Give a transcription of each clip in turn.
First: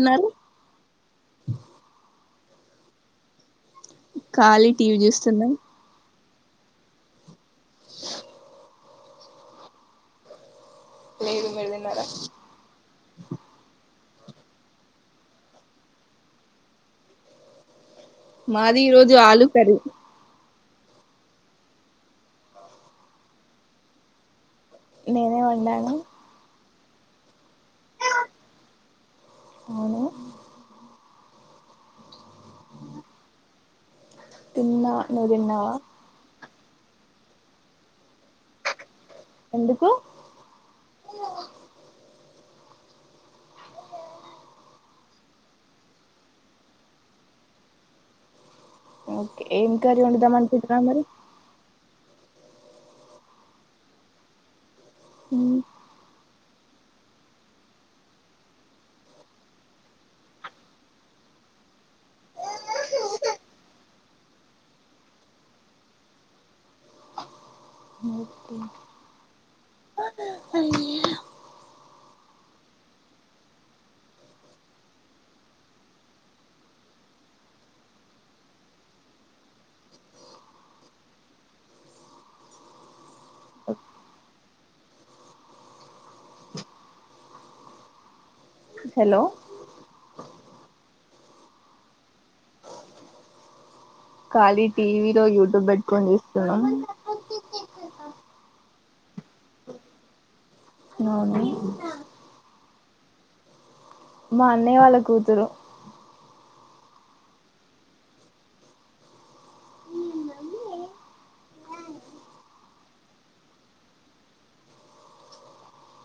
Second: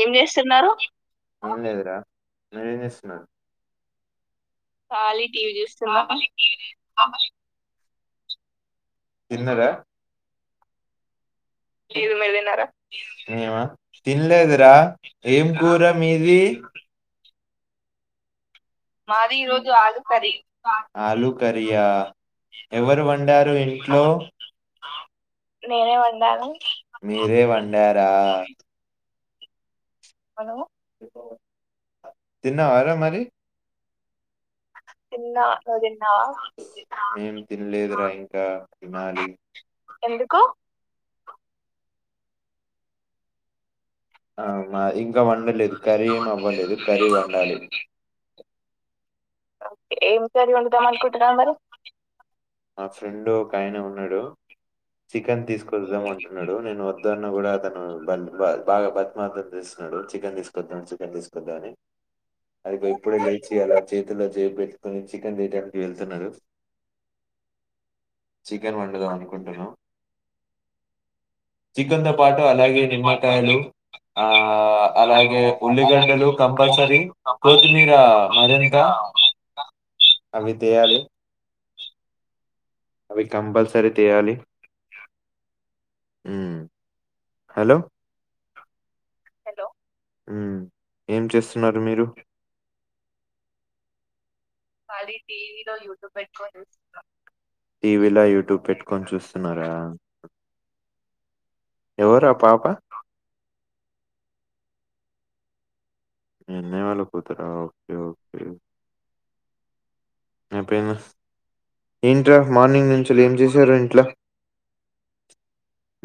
ఏం చేస్తున్నరు ఎమ్ లేదురా మీరేం చేస్తున్నరు ఖాళీ టీవీ చూస్తున్నాం ఆమ తిన్నరా లేదు మీర్ తిన్నరా ఏమె తిన్ లేదురా ఎమ్ కూర మీది మాది ఈ రోజు ఆలు కర్రి ఆలు కరియా ఎవరు వండారు ఇంట్లో నేనే వండాను నేనే వండాను మీరే వండారా అవును తిన్నావారా మరి తిన్నా నువ్వు తిన్న నువ్వు తిన్నావా ఏం తినలేదురా ఇంకా తినాలి ఎందుకు ఎందుకు అవునా ఇంకా వండలేదు కర్రీ ఎమ్ అవ్వలేదు కర్రీ వండాలి. ఓకే ఏం కర్రీ వండుదాం అనుకుంటున్నారు మరి మా ఫ్రెండ్ ఒక ఆయన ఉన్నడు చికెన్ మ్మ్. తీసుకొద్దాం అంటడు అన్నడు నేను వద్దన్న కూడా అతను బా బాగా బతిమల్తాం చేస్తున్నాడు చికెన్ తీసుకొద్దాం చికెన్ తీసుకొద్దామని అదిగో ఇప్పుడే లేచి అలా చేతిలో చేయ్ పెట్టుకొని చికెన్ తేటానికి వెళ్తున్నరు. చికెన్ వండుదాం అనుకుంటున్నాం. చికెన్ తో పాటు అలాగే నిమ్మకాయలు ఆ అలాగే ఉల్లిగడ్డలు కంపల్సరీ కొత్తిమీర మర అవితేవాలి అవి కంపల్సరీ తీయాలి హలో హలో ఏం చేస్తున్నారు మీరు ఖాళీ టీవీ లో యూట్యూబ్ పెట్టుకని ఇస్తున్నాం కొంచ చూస్తున్నారా నూనీ ఎవరు ఆ పాప [unintelligible] మా అన్నయ్య వాళ్ళ కూతురు ఎన్నే వాళ్ళ కూతురా ఓకే ఓకే అయిపోయింద ఏంట మార్నింగ్ నుంచి ఏం చేశారు ఇంట్లో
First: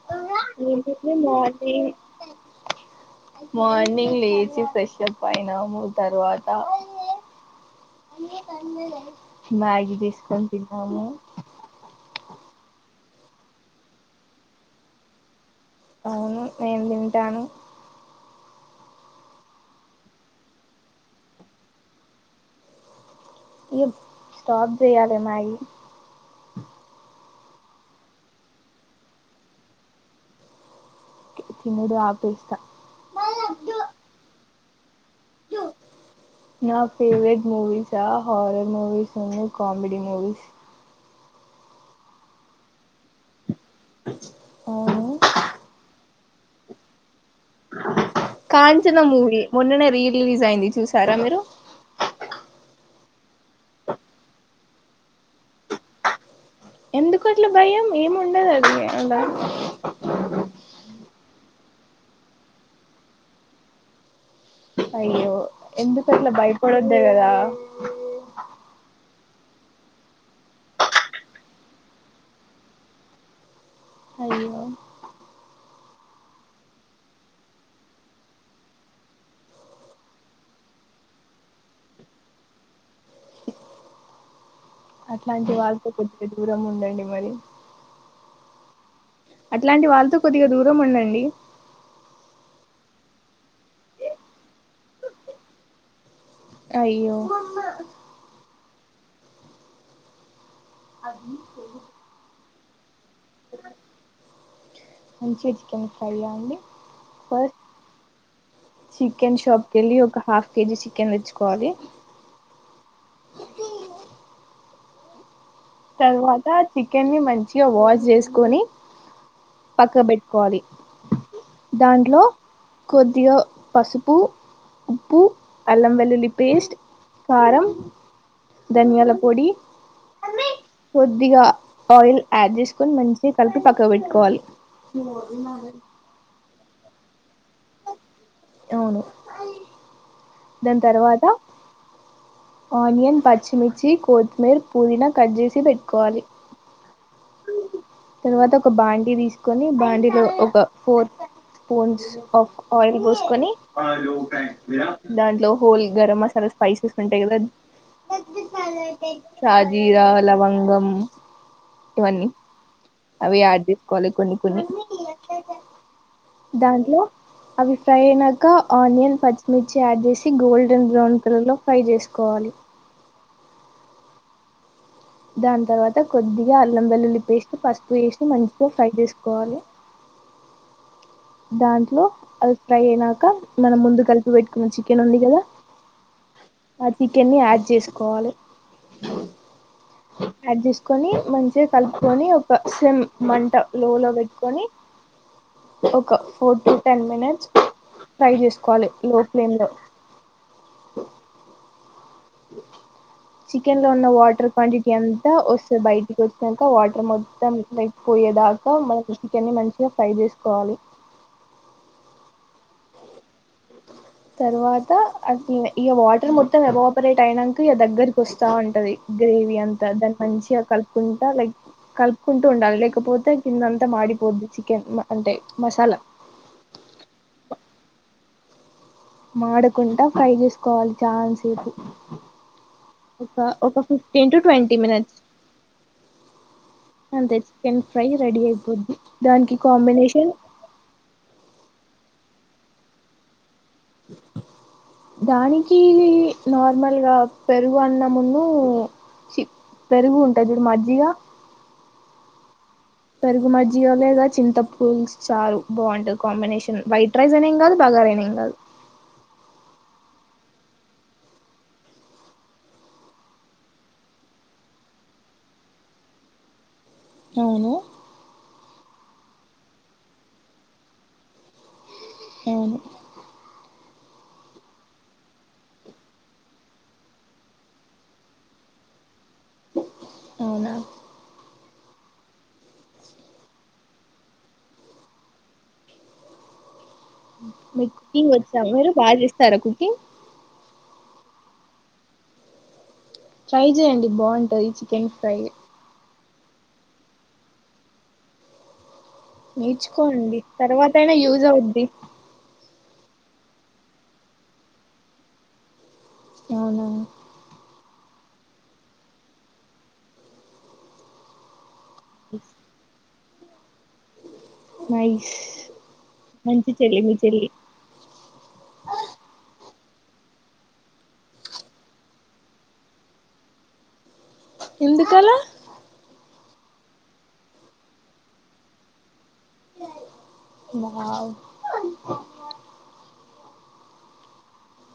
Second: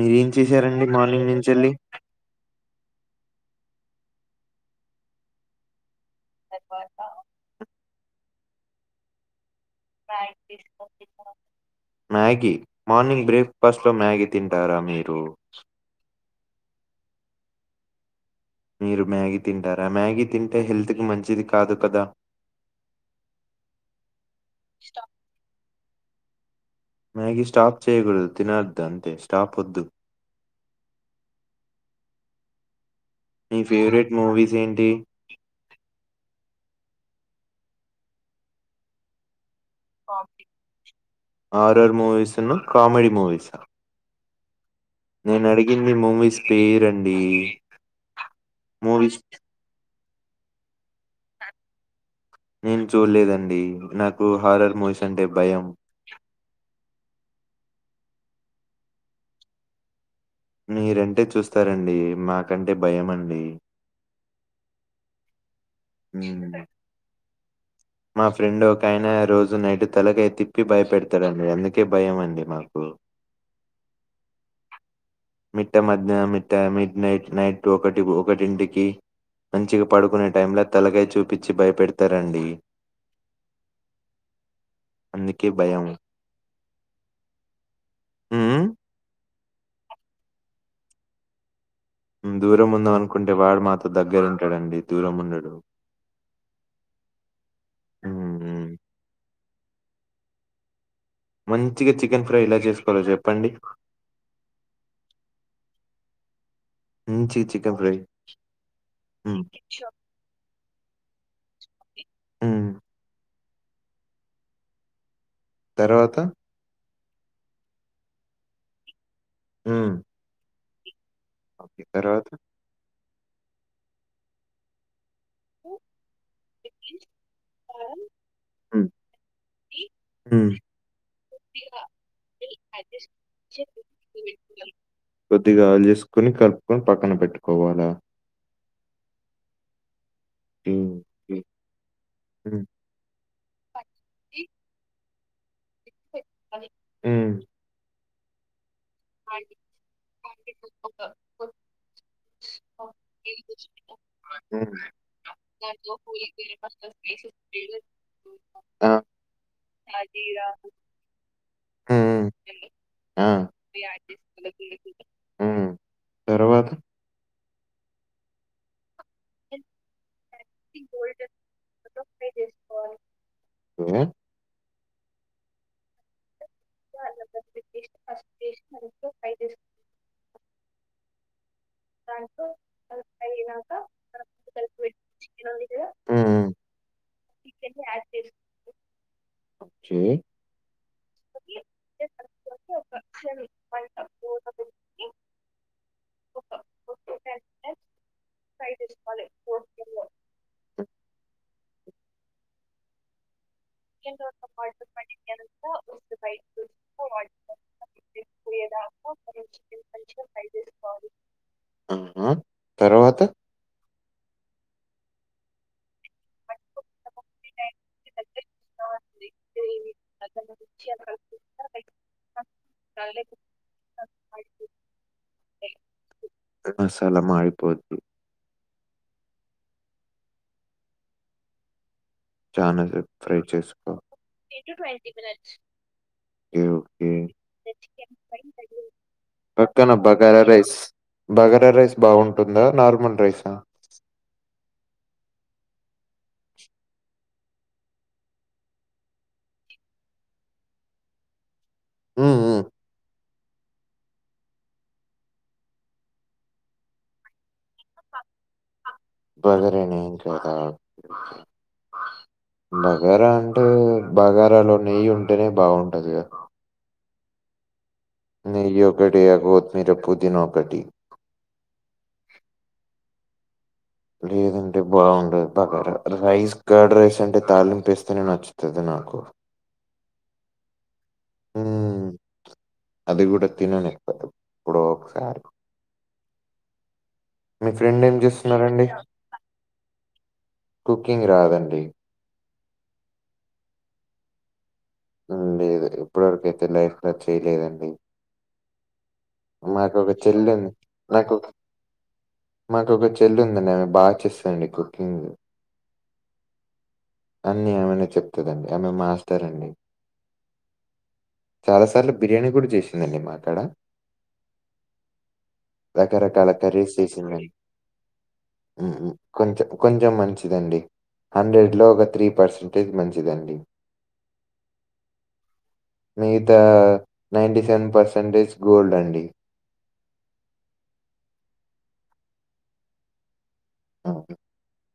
మీరు ఏం చేస సరండి మార్నింగ్ నుంచి వెళ్ళి మార్నింగ్ లేచ ఫ్రెష్ప్ అయినాము తరువాత అ కన్నద [unintelligible] మ్యాగి చేసుకుని తిన్నాము మ్యాగీ మార్నింగ్ బ్రేక్ఫాస్ట్ లో మ్యాగీ తింటారా మీరు అవును నేను తింటాను మీరు మ్యాగీ తింటారా మ్యాగీ తింటే హెల్త్ కి మంచిది కాదు కదా ఈ స్టాప్ చేయ్యాలి మ్యాగీ మ్యాగీ స్టాప్ చేయకూడదు తినద్దు అంతే స్టాప్ వద్దు తిన్నది ఆపేస్తా మీ ఫేవరెట్ మూవీస్ ఏంటి నా ఫేవరెట్ మూ వీస్ ఆ హారర్ ముూవీస్ అండీ కామెడీ మూవీస్ ఆరు ఆర్ మూవీసును కామెడి మూవీస్ ఆ నేను అడిగింది మూవీస్ పేరండి కాంచన మూవీస్ మూవి మొన్ననే రీ రిలీజ్ అయింది చూసారా మీరు చూలేదండి నాకు హారర్ మూవీస్ అంటే భయం ఎందుకు అట్లా భయం ఏము ఉండదు అది అల మీరంటే చూస్తారండి మాకంటే భయం అండి అయ్యో ఎందుకు అట్లా హ్మ్. భయపడొద్ద కదా మా ఫ్రెండ్ ఒక ఆయన రోజు నైట్ తలకయ తిప్పి భయపెడతాడండి అందుకే భయం అండి మాకు అయ్యో మిట్ట మధ్య మిట్ట మిడ్ నైట్ నైట్ ఒకటి ఒకటింటికి మంచిగా పడుకునే టైమ్ల తలగాయ చూపించి భయపెడతారండి అందుకే అట్లాంటి భయం వాళ్ళతో కొద్దిగా దూరం ఉండండి మరి. ఊమ్ అట్లాంటి వాళ్ళతో కొద్దిగా దూరం ఉండండి దూరం ఉందాం అనుకుంటే వాడు మాతో దగ్గర ఉంటాడండి దూరం ఉండడు. అయ్యో ఉమ్, మంచిగా చికెన్ ఫ్రై ఇలా చేస్. వాలో చెప్పండి మంచిగా చికెన్ ఫ్రైయా అండి మంచిగా ఫస్ చికెన్ ఫ్రై ఉమ్, చికెన్షాప్ కెలి ఒక హాఫ్ కేజీ చికెన్ తెచ్చుకోవాలి ఊమ్ తర్వాత తి కని మంచిగా వాష్ జేసుకొని పక్కబెట్టుకోవాలి కే తర్వాత కొద్దిగా పసుపు ఉప్పు అల్లం వెల్లుల్లి పేస్ట్ కారం ఉమ్, ధనియాల పొడి. ఉమ్, కొద్దిగా ఆయిల్ యాడ్ జేసుకొని మంచిగా కలిపి పక్క పెట్టుకోవాలి. కొద్దిగా ఆయిల్ చేసుకుని కలుపుకొని పక్కన పెట్టుకోవాలా అవును దాని హ్మ్. తర్వాత హ్మ్. హ్మ్. ఆనియన్ పచ్చి జీ కొత్మిర్ పూదిన కట్ చేసి పెట్టుకోవాలి హ్మ్ తరువాత ఒక బాండీ తీసుకొని బాండీలో ఒక ఫోర్ స్పూన్స్ ఆఫ్ ఆయిల్ పోసుకొని హ్మ్. దాంట్లో హోల్ గరం మసాలా స్పైసెస్ ఉంటాయి కదా ఆ! షాజీరా లవంగం ఇవన్నీ. హ్మ్. ఆ! అవి ఆడ్ చెయ్ హ్మ్ తర్వాత దాంట్లో అవి ఫ్రై అయినాక ఆనియన్ పచ్చిమిర్చి యాడ్ చేసి గోల్డెన్ బ్రౌన్ కలర్లో ఫ్రై చేసుకోవాలి. ఆ దాని తర్వాత కొద్ది అల్లం వెల్లుల్లి పేస్ట్ పసుపు వేసి మంచిగా ఫ్రై చేసుకోవాలి. దాంట్లో అది ఫ్రై అయినాక మనం ముందు కలిపి పెట్టుకున్న చికెన్ ఉంది కదా హ్మ్. ఆ చికెన్ని యాడ్ చేసుకోవాలి జే యాడ్ చేస్ కొని మంచిగా కలుపుకొని ఒక సిమ్ మంట లో లో పెట్టుకొని ఒక four to ten minutes fry చేసుకోవాలి లో ఫ్లేమ్లో చికెన్ లో ఉన్న వాటర్ క్వాంటిటీ అంతా వస్తది. బయటికి వచ్చినంక వాటర్ మొత్తం లైక్ పోయేదాకా మనం చికెన్ ని మంచిగా ఫ్రై చేసుకోవాలి. తర్వాత తరువాత అది ఇగ వాటర్ మొత్తం ఎబో పరేట్ అయినాంక ఇగ దగ్గరికి వస్తా ఉంటుంది. గ్రేవీ అంతా దాన్ని మంచిగా కలుపుకుంటా లైక్ కలుపుకుంటూ ఉండాలి లేకపోతే కిందంతా మాడిపోద్ది చికెన్ అంటే మసాలా. పోద్ది మాడకుంటా ఫ్రై చేసుకోవాలి చాన్ సేపు చాలా సేపు ఫై చేసుకోవాలి ఫిఫ్టీన్ టు ట్వంటీ మినిట్స్ అంతే చికెన్ ఫ్రై రెడీ అయిపోద్ది దానికి పక్కన combination bagara rice bagara rice బాగుంటుందా నార్మల్ రైసా కీ నార్మల్గా పెరుగు అన్నమున్నూ పెరుగు ఉంటది చూడు మజ్జిగా, హ్మ్ హ్ము పెరుగు మజ్జిగ లేదా చింత పులుసు చారు బాగుంటుది. కాంబినేషన్ వైట్ రైస్ అయిన ఏం గాదు బగార అయిన ఏం గాదు బగారైన ఏం కదా ఓకే. బగారా అంటే బగారాలో నెయ్యి ఉంటేనే బాగుంటది కదా అవును నెయ్యొక్కటి గోత్మీర, పుదీన ఒకటి అవును లేదంటే బాగుండదు బగార. రైస్, కర్డ్ రైస్ అంటే తళింపేస్తేనే నచ్చుతది నాకు. అవునా మ్మ్ అది కూడ తిననెక్కువ ఎప్పుడో ఒకసారి. మీ మీకు ఫ్రెండ్ ఏం కుకింగ్ వచ్చా చేస్తున్నారండి? మీరు బాగా చేస్తారా కుకింగ్? కుకింగ్ రాదండి. ట్రై చేయండి బాగుంటది. చికెన్ ఫ్రై హ్మ్. లేదు. ఇప్పటివరకైతే లైఫ్ల అట్లే లేదండి. నేర్చుకోండి చెల్లుంది. తర్వాతైనా యూజ్ అవుద్ది. మాకు ఒక చెళ్ళి ఉందండి, ఆమె బాగ చేస్తదండి కుకింగ్. అవునా అన్నీ ఆమెనే చెప్ తదండి. ఐయ్మే మాస్టరండి. చాల సార్లు బిర్యానీ కూడ చేసిందండి మాది క్కడ నైస్ మంచి చెల్లి మీ చెల్లి. మ్మ్ కొం కొంచెం మంచిదండి, హండ్రెడ్ లో ఒక త్రీ పర్సంటేజ్ మంచిదండి. ఎందుకలా! మిగతా నైన్టి సెవెన్ పర్సెంటేజ్ గోల్డ్ అండి వావ్ మ్మ్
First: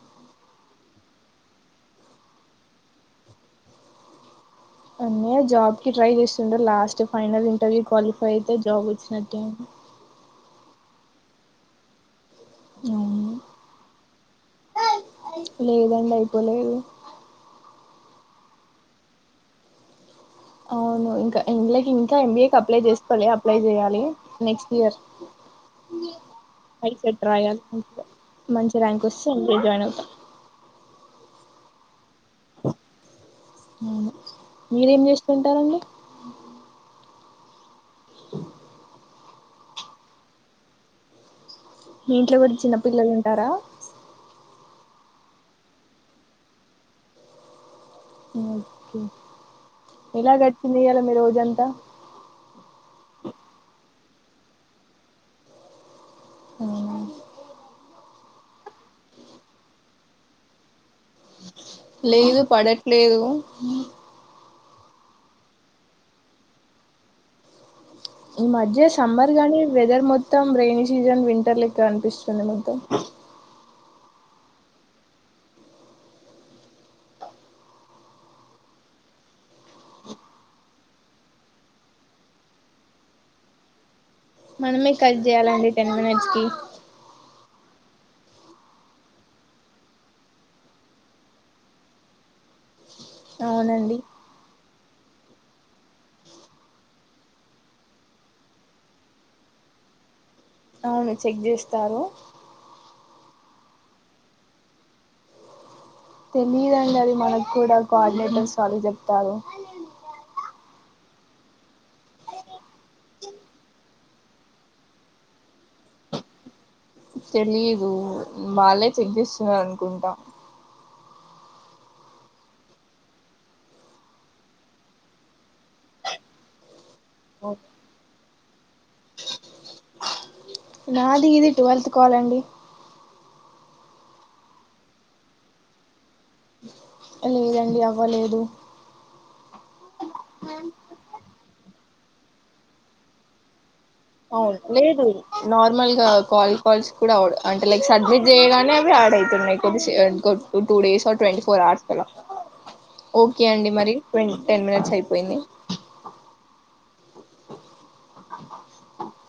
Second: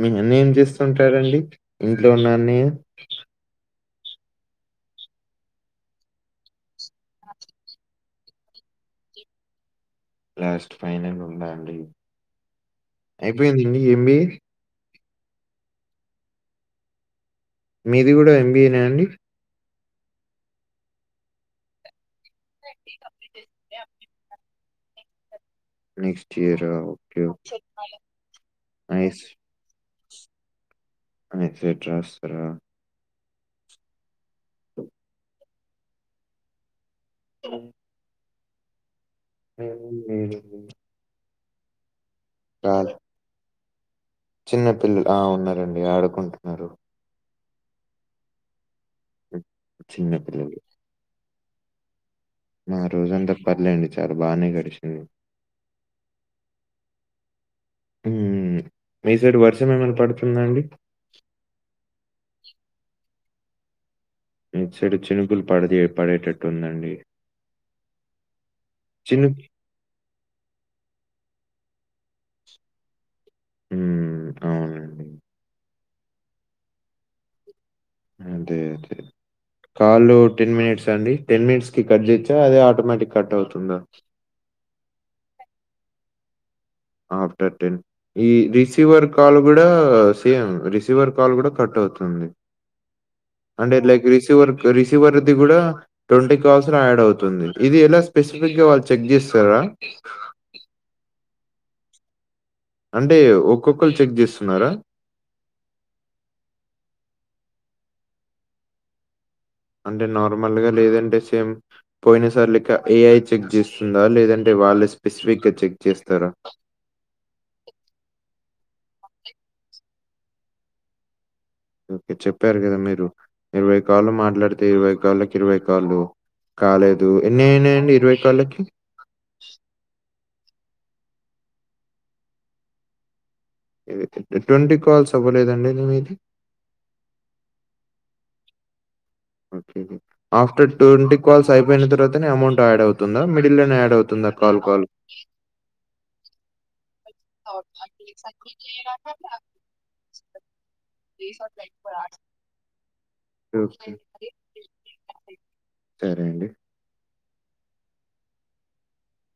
మీ అన్నయ్య ఏం చేస్తుంటాడండి, ఇంట్లో ఉన్న అన్నయ్య? జాబ్ కి ట్రై చేస్తుండ లాస్ట్ ఫైనల్ ఇంటర్వ్యూ క్వాలిఫై అయితే జాబ్ వచ్చినట్టే అండి లాస్ట్ ఫైనల్ ఉందా అండి అవును అయిపోయిందండి ఏంబి ఏ లేదండి అయిపోలేదు మీది కూడా ఎంబిఏనే అండి అవును ఇంకా ఇలకి ఇంకా ఎంబిఏ అప్లై చేస్తకోాలి అప్లై చేయాలి నెక్స్ట్ ఇయర్ నెక్స్ట్ ఇయరా? ఓకే. ంసెట్ రాయాలి మంచి ర్యాంక్ వస్తేం జాయిన్ అవుతా ఎక్సెట్రా రాస్తారు అవు మీరేం చేస్తారు అ ఏ లేదు లే మీ ఇంట్లో కూడా చిన్న పిల్లలు ఉంటారా చిన్న పిల్లలు ఆ ఉన్నారండి ఆడుకుంటున్నారు అ హ్మ్. చిన్న ఎలా పిల్లలు. గడిచంది ఇయ్యాల మీ రోజంతగా కుత్త మా రోజంతా పర్లేండి చాలా బానే గడిచింది ఆ ఉ మీ సైడ్ వర్షం ఏమైనా పడుతుందా అండి లేదు పడట్లేదు అ ఎటు సైడ్ చెను చినుకులు పడిది పడేటట్టు ఉందండి ఈ మధ్య సమ్మర్ గాని వెదర్ మొత్తం రెైన సీజన్ వింటర్ల కన్పిస్ మత్త ఉ అవునండి అదే అదే కాళ టెన్ మినిట్స్ అండి టెన్ మినిట్స్ కి కట్ చేచ్చా అదే ఆటోమేటిక్ కట్ అవుతుందా మనమే కట్ చేయ్యాలండి టెన్ మినిట్స్ కి ఆఫ్టర్ టెన్ ఈ రిసీవర్ కాల్ కూడా సేమ్ రిసీవర్ కాల్ కూడా కట్ అవుతుంది అంటేల అవునండి రిసివర్ రిసీవర్ది కూడా ట్వంటీ కాల్స్ యాడ్ అవుతుంది ఇది ఎలా స్పెసిఫిక్గా వాళ్ళు చెక్ చేస్తారా అవును చెక్ చేస్తారు అంటే ఒక్కొక్కరు చెక్ చేస్తున్నారా తెలియదండి అది మనకు కూడా కోఆర్డినేటర్స్ వాళ్ళు చెప్తారు అంటే నార్మల్గా లేదంటే సేమ్ పోయిన సార్ క ఏఐ చెక్ చేస్తుందా లేదంటే వాళ్ళు స్పెసిఫిక్గా చెక్ చేస్తారా తెలిదు వాళ్లే చెక్ చేస్తున్నారు అనుకుంటా ఓకే చెప్పారు కదా మీరు ఇరవై కాళ్లు మాట్లాడితే ఇరవై కాళ్ళకి ఇరవై కాళ్ళ కాలేదు అ ఎడి ఇరువైకాల నాది ఇది టువల్త్ కాల్ అండి [inaudible] ట్వంటీ కాల్స్ అవ్వలేదండి [inaudible] మీది లేదండి అవ్వలేదు ఓకే ఆఫ్టర్ ట్వంటీ కాల్స్ అయిపోయిన తరువా తినే అమౌంట్ యాడ్ అవుతుందా మిడిల్ లోనే యాడ్ అవుతుందా అవును కాల్ కాల్‌కి? లేదు నార్మల్గా కాల్ కాల్స్ కూడా ఈడు అంటే లైక్ సడ్మిట్ చేయగానే అవి add ఐతున్నయ్ [unintelligible] two days four twenty four hours అలా ఓకే అండి మరి ట్వన్ టెన్ మినిట్స్ అయిపోయింది సరే అండి.